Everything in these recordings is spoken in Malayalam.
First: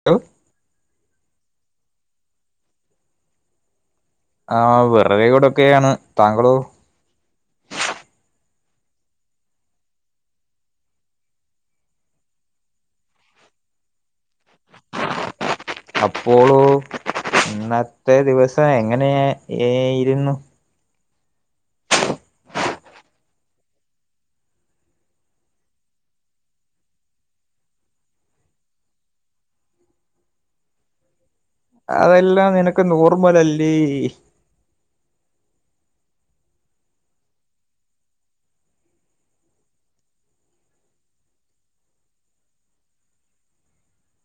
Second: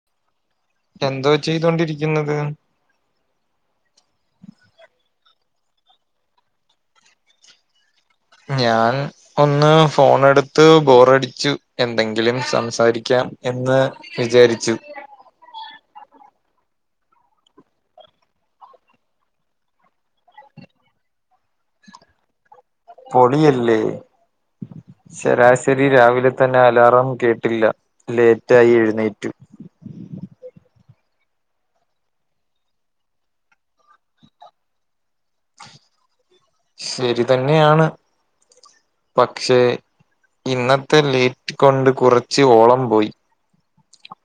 [unintelligible] എന്തുവാ ചെയ്തോണ്ടിരിക്കുന്നത് ആ വെറുതേ കൊടെക്കെയാണ് താങ്കളോ? ഞാൻ ഒന്ന് ഫോണെടുത്ത് ബോറടിച്ചു എന്തെങ്കിലും സംസാരിക്കാം എന്ന് വിചാരിച്ചു [inaudible] അപ്പോളോ ഇന്നത്തെ ദിവസം എങ്ങനെയ യേയിരുന്നു പൊളിയല്ലേ. ശരാശെരി രാവിലെതന്നെ അലാറം കേട്ടില്ല. ലേയ്റ്റായി എഴുന്നേറ്റു. അതെല്ലാം നിനക്ക് നോർമലെല്ലേ. ശെരിതന്നെ ആണ് പക്ഷേ. ഇന്നത്തെ ലേയ്റ്റ് കൊണ്ട് കുറച്ച് ഓളം പോയി.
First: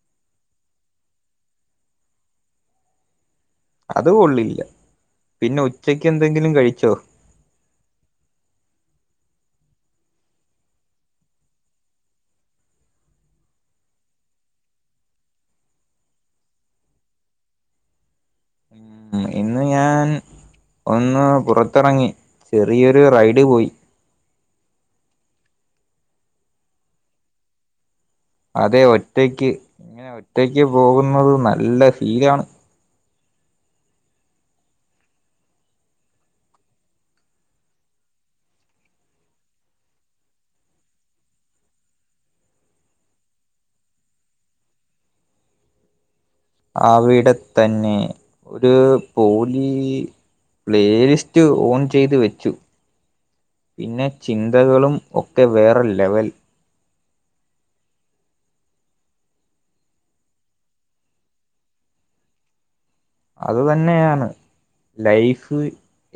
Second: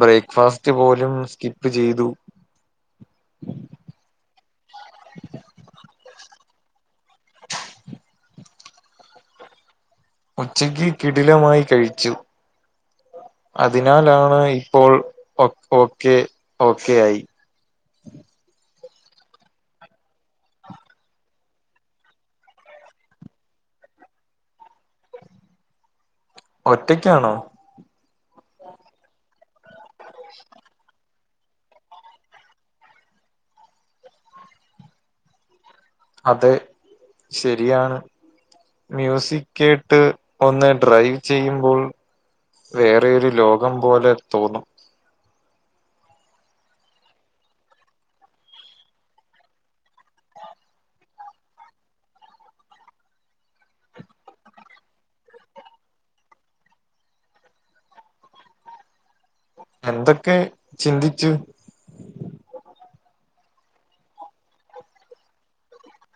ബ്രേക്ക്ഫാസ്റ്റ് പോലും സ്കിപ്പ് ചെയ്തു. അത് കൊള്ളില്ല. പിന്നെ ഉച്ചക്കെന്തെങ്കിലും കഴിച്ചോ. ഉച്ചക്ക് കിടിലമായി കഴിച്ചു. അതിനാലാണ് ഇപ്പോൾ ഒ ഓക്കെ ഓക്കെ ആയി. ഉം. ഇന്ന് ഞാൻ. ഒന്ന് പുറത്ത് ഇറങ്ങി. ചെറിയൊരു റൈഡ് പോയി. ഒറ്റയ്ക്കാണൊ. അതെ ഒറ്റക്ക്. ഇങ്ങനെ ഒറ്റയ്ക്ക് പോകുന്നത് നല്ല ഫീലാണ്. അതെ ശെരിയാണ്. മ്യൂസിക്കേട്ട് ഒന്ന് ഡ്രൈവ് ചെയ്യുമ്പോൾ. വേറെ ഒരു ലോകം പോലെ തോന്നും. അവിടെത്തന്നെ ഒരു പോലീ പ്ലേ ലിസ്റ്റ് ഓൺ ചെയ്ത് വെച്ചു. പിന്നെ ചിന്തകളും ഒക്കെ വേറെ ലെവൽ. എന്തൊക്കെ ചിന്തിച്ചു. അത് തന്നെയാണ്. ലൈഫ്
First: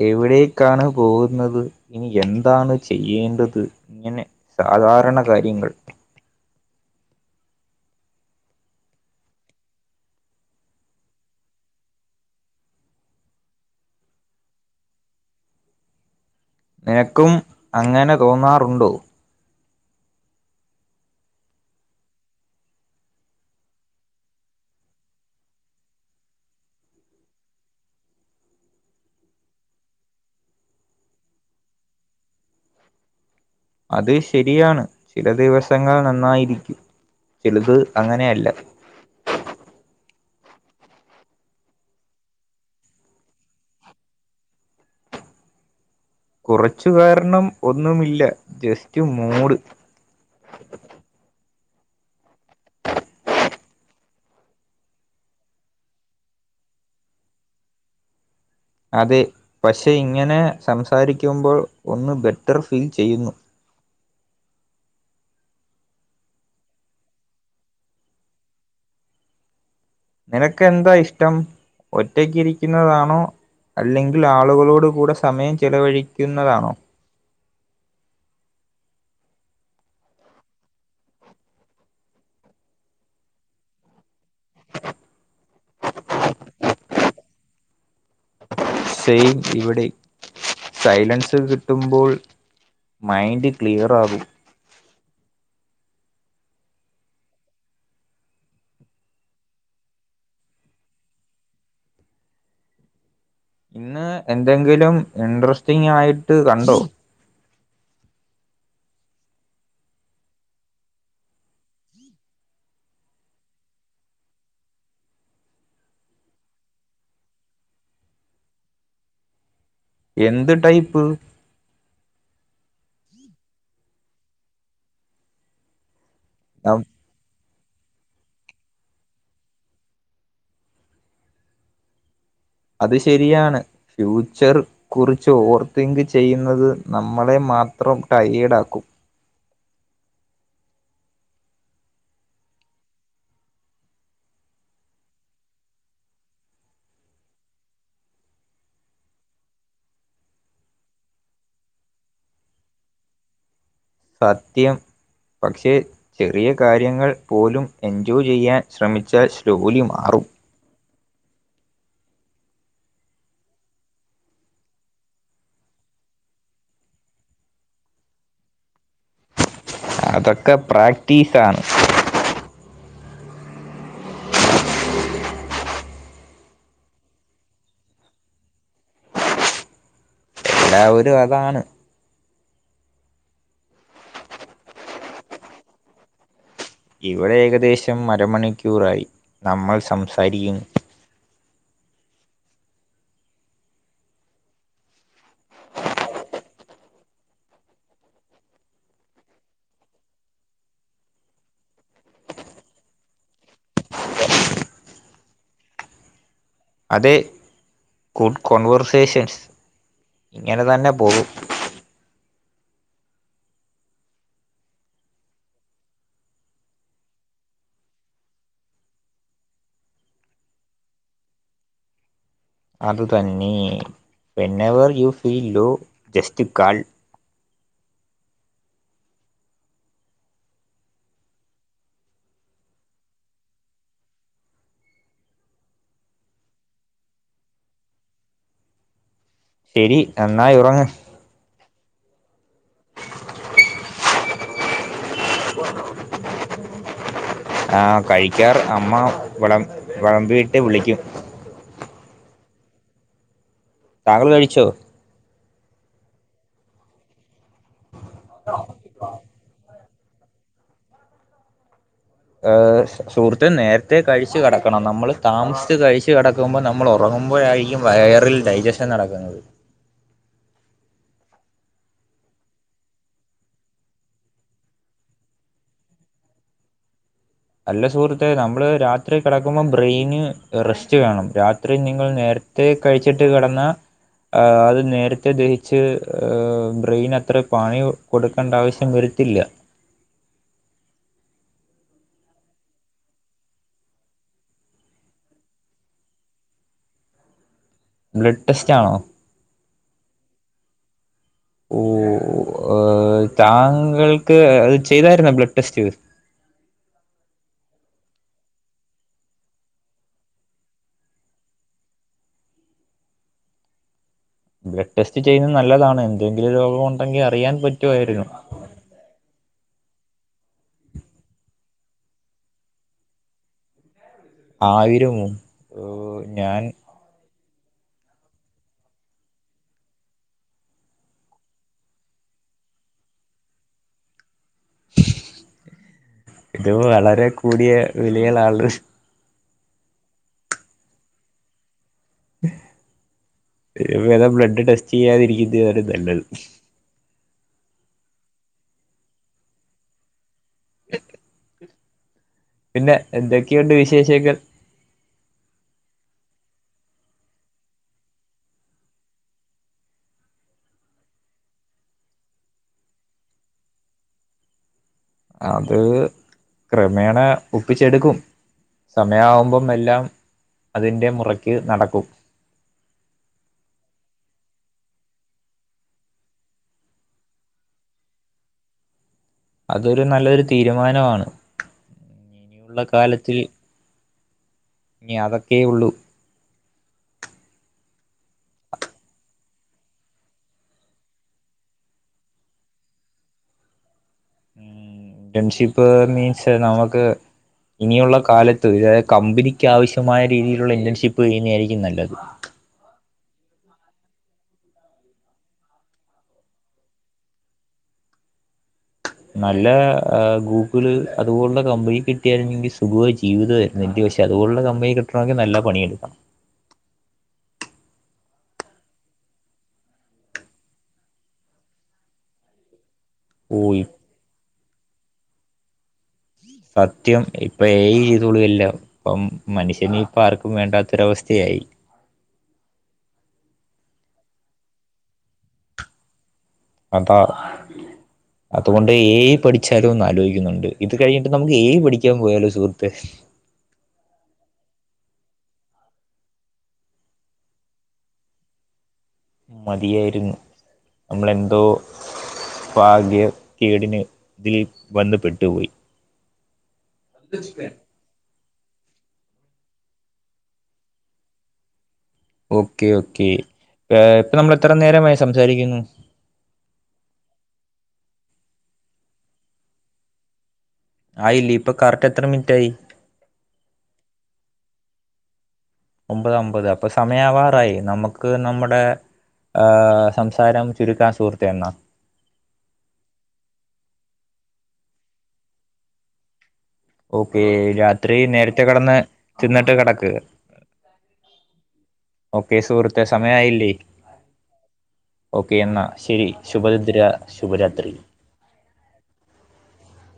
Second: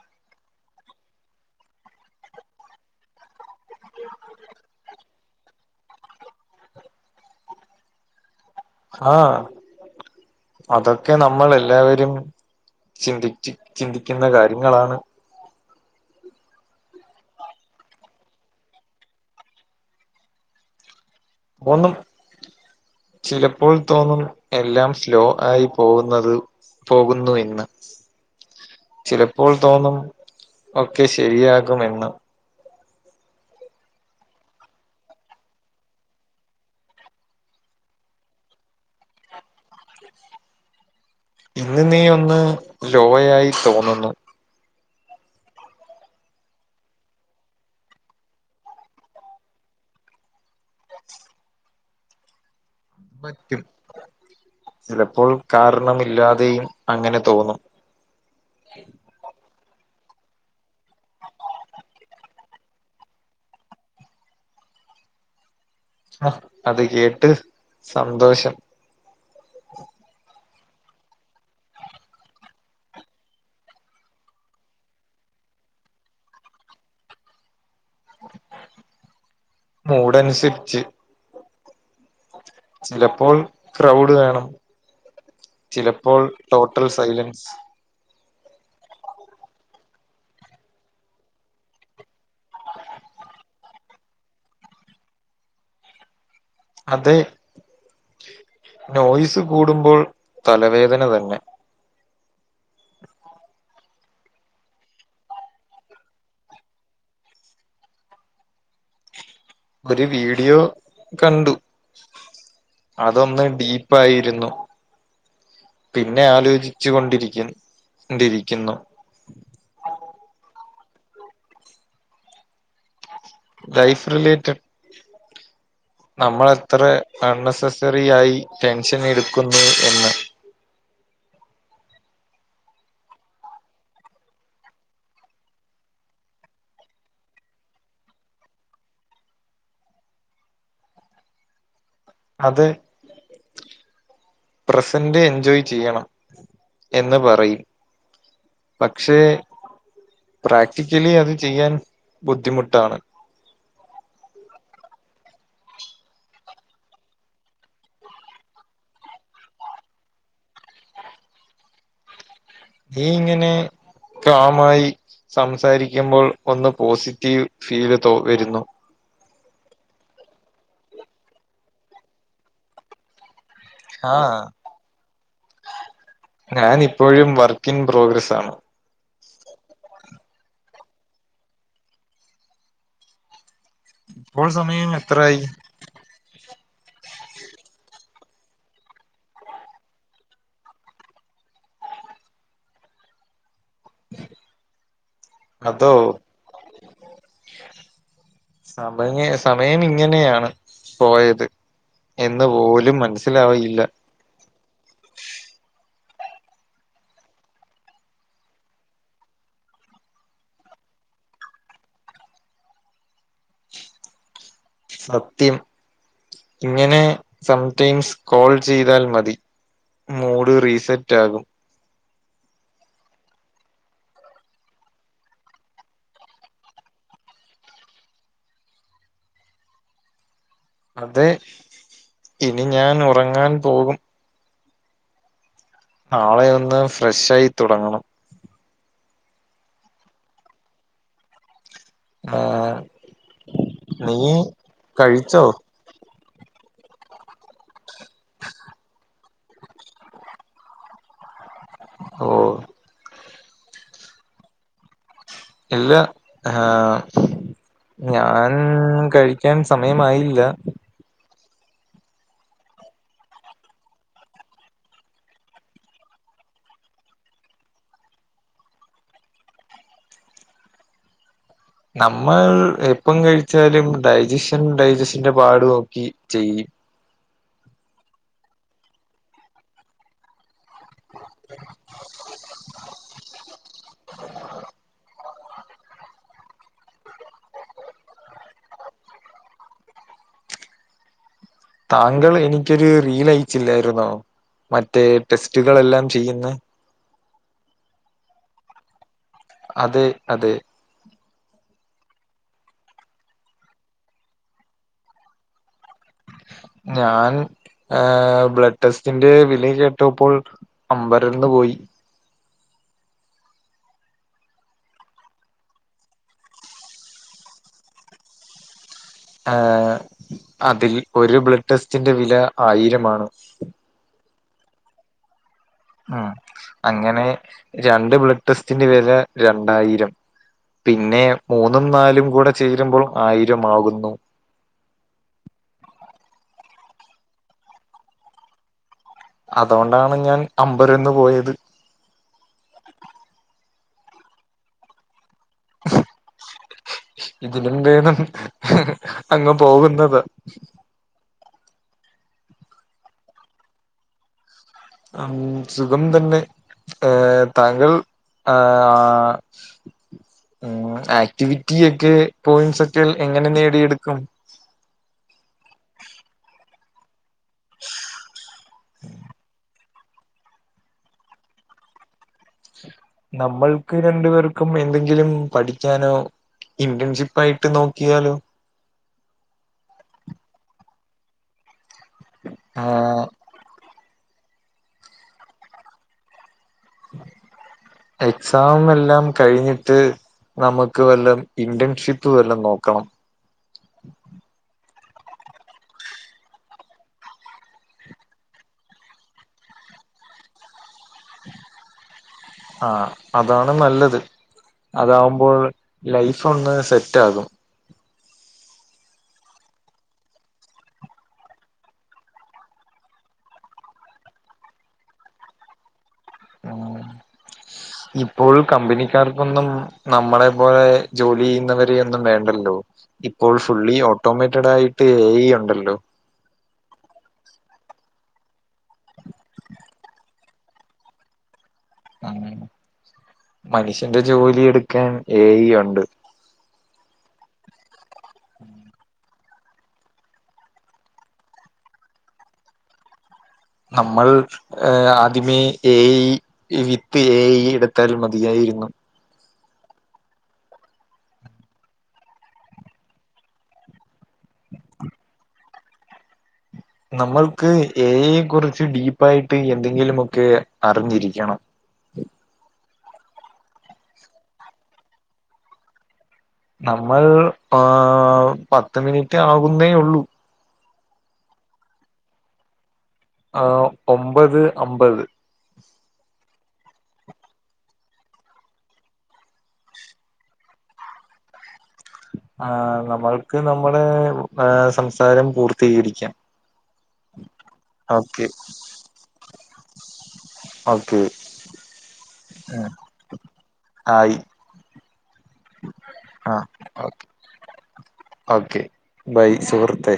എവിടേക്കാണ് പോകുന്നത്. ഇനി എന്താണ് ചെയ്യേണ്ടത്. ഇങ്ങനെ സാധാരണ കാര്യങ്ങൾ. ആഹ് അതൊക്കെ നമ്മളെല്ലാവരും. ചിന്തിച്ച് ചിന്തിക്കെണ്ട കാര്യങ്ങളാണ്. നിനക്കും അങ്ങനെ തോന്നാറുണ്ടോ. തോന്നും. ചിലപ്പോൾ തോന്നും. എല്ലാം സ്ലോ ആയി പോവുന്നത്. പോവുന്നു എന്ന്. ചിലപ്പോൾ തോന്നും ഒക്കെ ശരിയാകുമെന്ന്. അത് ശകരിയാണ്. ചില ദീവസങ്ങൾ നന്നായിരിക്കും ചിലത് അങ്ങനെ അല്ല. ഇന്ന് നീ ഒന്ന് ലോയായി തോന്നുന്നു. കുറച്ചു കാര്ണം ഒന്നുമില്ല ജസ്റ്റ് മൂഡ്. ചിലപ്പോൾ കാരണമില്ലാതെയും അങ്ങനെ തോന്നും അതെ പക്ഷെ ഇങ്ങനെ സംസാരിക്കുമ്പോൾ ഒന്ന് ബെറ്റർ ഫീൽ ചെയ്യുന്നു. അഹ്. അത് കേട്ട് സന്തോഷം. നിനക്ക് എന്താ ഇഷ്ടം. ഒറ്റക്ക് ഇരിക്കുന്നതാണൊ. അല്ലെങ്കിൽ ആളുകളോട് കൂടെ സമയം ചെലവഴിക്കുന്നതാണോ. മൂടനുസരിച്ച് ചിലപ്പോൾ ക്രൗഡ് വേണം. ചിലപ്പോൾ ടോട്ടൽ സൈലൻസ്. സെയിം ഇവിടിം. സൈലൻസൊക്കെ കിട്ടുമ്പോൾ. മൈൻഡ് ക്ലിയർ ആകും. അതെ. നോയ്സ് കൂടുമ്പോൾ തലവേദന തന്നെ ഇന്ന് എന്തെങ്കിലും ഇൻട്രസ്റ്റിംഗ് ആയിട്ട് കണ്ടൊ. ഒരു വീഡിയോ കണ്ടു. അതൊന്ന് ഡീപ്പായിരുന്നു. പിന്നെ ആലോചിച്ചു കൊണ്ടിരിക്കും ണ്ടിരിക്കുന്നു. എന്ത് ടൈപ്പ്? ലൈഫ് റിലേറ്റഡ് നമ്മളെത്രെ അൺനെസസറി ആയി ടെൻഷനെടുക്കുന്നു എന്ന് അത് ശരിയാണ് ഫ്യൂച്ചർ കുറിച്ച് ഓർ തിങ്ക് ചെയ്യുന്നത് നമ്മളെ മാത്രം ടയേഡാക്കും. അതെ പ്രസന്റ് എൻജോയ് ചെയ്യണം എന്ന് പറയും. പക്ഷേ, പ്രാക്ടിക്കലി അത് ചെയ്യാൻ ബുദ്ധിമുട്ടാണ്. സത്യം പക്ഷേ, ചെറിയ കാര്യങ്ങൾ പോലും എൻജോയ് ചെയ്യാൻ ശ്രമിച്ചാൽ സ് ലോലി മാറും. ഈ ഇങ്ങനെ കാമായി സംസാരിക്കുമ്പോൾ ഒന്ന് പോസിറ്റീവ് ഫീല് തോ വരുന്നു. അതൊക്കെ പ്രാക്ടിസാണ് ആഹ് ഞാനിപ്പോഴും വർക്കിൻ പ്രോഗ്രസ്സാണ്. ല്ലാവരു അതാണ് ഇപ്പോൾ സമയം എത്രായി? ഇവിടെ ഏകദേശം അരമണിക്കൂറായി നമ്മൾ സംസാരിക്കുന്ന്. അതോ [inaudible] സമയ സമയമിങ്ങനെയാണ് പോയത്. എന്ന് പോലും മനസ്സിലാവയില്ല. അതെ ഗുഡ് കോൺവെർസേഷൻസ് ഇങ്ങനെ തന്നെ പോകും. സത്യം ഇങ്ങനെ സം ടൈംസ് കോൾ ചെയ്താൽ മതി. മൂഡ് റീസെറ്റാകും. അത് തന്നെ whenever you feel low just call അതെ ഇനി ഞാനുറങ്ങാൻ പോകും. നാളെയൊന്ന് ഫ്രഷായി തുടങ്ങണം. ശരി നന്നായുറങ്ങ് ആഹ് നീ കഴിച്ചോ? ആഹ് കഴിക്കാർ അമ്മ വിളം വെളമ്പീട്ട് വിളിക്കും. ഓഹ് താങ്കള് കഴിച്ചോ? ഇല്ല അഹാ ഞാന് കഴിക്കാൻ സ് സമയമായീല്ല. ഏഹ് സ് സുഹൃത്തെ നേരത്തെ കഴിച്ച് കെടക്കണം നമ്മള് താമസിച്ച് കഴിച്ച് കെടക് ക്കുമ്പോ നമ്മളു റങ്ങുമ്പോഴാരിക്കും വയറിൽ ഡൈജഷൻ നടക്കുന്നത്. നമ്മൾ എപ്പം കഴിച്ചാലും ഡൈജഷൻ ഡൈജഷന്റെ പാട് നോക്കി ചെയ്യും. അല്ല സുഹൃത്തെ നമ്മള് രാത്രി കെടക്കുമ്പം ബ്രെയ്ന് റെസ്റ്റ് വേണം രാത്രി നിങ്ങൾ നേരത്തെ കഴിച്ചിട്ട് കെടന്നാ ആഹ് അത് നേര ത്തെ ദെഹിച്ച് ഏഹ് ബ്രെയിനത്ര പണി കൊടുക്കണ്ട ആവശ്യം വരത്തില്ല. താങ്കൾ എനിക്കൊരു റീല യച്ചില്ലാരുന്നോ മറ്റേ ടെസ്റ്റുകളെല്ലാം ചെയ്യുന്ന ബ്ലഡ് ടെസ്റ്റാണോ? അതെ അതെ. ഓഹ് ആഹ് താങ്കൾക്ക് അത് ചെയ്താരുന്നോ ബ്ലഡ് ടെസ്റ്റ് ഞാൻ ഏഹ് ബ്ലഡ് ടെസ്റ്റിന്റെ വില കേട്ടപ്പോൾ അമ്പരന്ന് പോയി ബ്ലഡ് ടെസ്റ്റ് ചെയ്യുന്നത് നല്ലതാണ് എന്തെങ്കിലും രോഗമുണ്ടെങ്കിൽ അറിയാൻ പറ്റുവാരുന്നു ആഹ് അതിൽ ഒരു ബ്ലഡ് ടെസ്റ്റിന്റെ വില ആയിരമാണ് ആയിരമോ ഓ ഉം ഞാൻ അങ്ങനെ രണ്ട് ബ്ലഡ് ടെസ്റ്റിന്റെ വില രണ്ടായിരം പിന്നെ മൂന്നും നാലും കൂടെ ചേരുമ്പോൾ ആയിരമാകുന്നു ഇത് വളരെ കൂടിയ വിലയളളാള് അതുകൊണ്ടാണ് ഞാൻ അമ്പരന്ന് പോയത് ഇതിലും ഭേദം ബ്ലഡ് ടെസ്റ്റ് ചെയ്യാതിരിക്കുന്നതാണ് നല്ലത് ഇതിലും ഭേദം അങ്ങ് പോകുന്നതാ [unintelligible] പിന്നെ എന്തൊക്കെയുണ്ട് വിശേഷങ്ങൾ ഉം സുഖം തന്നെ ഏഹ് താങ്കൾ ആഹ് ഉം ആക്ടിവിറ്റി ഒക്കെ പോയിൻസെറ്റിൽ എങ്ങനെ നേടിയെടുക്കും അത് ക്രമേണ ഒപ്പിച്ചെടുക്കും സമയവുമ്പം എല്ലാം അതിൻ്റെ മുറയ്ക്ക് നടക്കും നമ്മൾക്ക് രണ്ടു പേർക്കും എന്തെങ്കിലും പഠിക്കാനോ ഇന്റേൺഷിപ്പായിട്ട് നോക്കിയാലോ അതൊരു നല്ലൊരു തീരുമാനമാണ് ഇനിയുള്ള ആഹ് കാലത്തിൽ ഇനി അതെക്കെ ഉള്ളൂ എക്സാം എല്ലാം കഴിഞ്ഞിട്ട് നമുക്ക് വല്ലം ഇന്റേൺഷിപ്പ് വല്ലം നോക്കണം ഇന്റെൺഷിപ്പ് മീൻസ് നമുക്ക് ഇനിയുള്ള കാലത്ത് ഇതായത് കമ്പനിക്ക് ആവശ്യമായ രീതിയിലുള്ള ഇന്റേൺഷിപ്പ് ചെയ്യുന്നയാരിക്കും നല്ലത് ആഹ് അതാണ് നല്ലത് അതാകുമ്പോൾ ലൈഫ് ഒന്ന് സെറ്റാകും നല്ല ആഹ് ഗൂഗിള് അതുപോലുള്ള കമ്പനി കിട്ടിയാര്ന്നെങ്കി സുഖവായ ജീവിതായേനെ നിന്റ് പക്ഷെ അത്പോലുള്ള കമ്പനി കിട്ടണമെങ്കി നല്ല പണിയെട്ക്കണം ഉം ഇപ്പോൾ കമ്പനിക്കാർക്കൊന്നും നമ്മളെ പോലെ ജോലി ചെയ്യുന്നവരെയൊന്നും വേണ്ടല്ലോ ഇപ്പോൾ ഓ ഫുള്ളി ഓട്ടോമേറ്റഡായിട്ട് എ ഇ ഉണ്ടല്ലോ സത്യം ഇപ്പൊ ഏ ഈ ചെയ്തോളും എല്ലാം ഇപ്പം മനുഷ്യനെ ഇപ്പം ആർക്കും വേണ്ടാത്തൊരവസ്ഥയായി ഉ മനുഷ്യന്റെ ജോലി എടുക്കാൻ ഏ യി ഉണ്ട്. അപ്പാ അതുകൊണ്ട് എ യി പഠിച്ചാലും ഒന്ന് ആലോചിക്കുന്നുണ്ട് ഇത് കഴിഞ്ഞിട്ട് നമുക്ക് ഏ യി പഠിക്കാൻ പോയാലോ സുഹൃത്തെ, നമ്മൾ ഏ ആദ്യമേ എ വിത്ത് എ എടുത്താൽ മതിയായിരുന്നു. മതിയായിരുന്നു നമ്മളെന്തോ ഭാഗ്യ കേടിന് ഇതിൽ വന്ന്പ്പെട്ടുപോയി. നമ്മൾക്ക് എയെ കുറിച്ച് ഡീപ്പ ആയിട്ട് എന്തെങ്കിലുമൊക്കെ അറിഞ്ഞിരിക്കണം. ഓക്കെ ഓക്കെ ഇപ്പൊ നമ്മൾ എത്ര നേരമായി സംസാരിക്കുന്നു. നമ്മൾ ആഹ് പത്ത് മിനിറ്റ് ആകുന്നേ ഉള്ളൂ. ആയില്ലേ ഇപ്പൊ കറക്റ്റ് എത്ര മിനിറ്റ് ആയി. ആഹ് ഒമ്പത് അമ്പത് ഒമ്പത് അമ്പത് അപ്പൊ സമയമാവാറായി നമുക്ക് നമ്മുടെ ആഹ് സംസാരം ചുരുക്കാൻ സുഹൃത്തേ എന്നാ ആഹ് നമ്മൾക്ക് നമ്മുടെ സംസാരം പൂർത്തീകരിക്കാം. ഓക്കേ രാത്രി ഓക്കെ നേരത്തെ കിടന്ന് തിന്നിട്ട് കിടക്ക്. ഓക്കെ ഓക്കെ സുഹൃത്തെ സമയായില്ലേ. ആയി ഓക്കെ എന്നാൽ ശരി ആ ശുഭ നിദ്ര ശുഭരാത്രി. ഓക്കെ ബൈ സുഹൃത്തെ,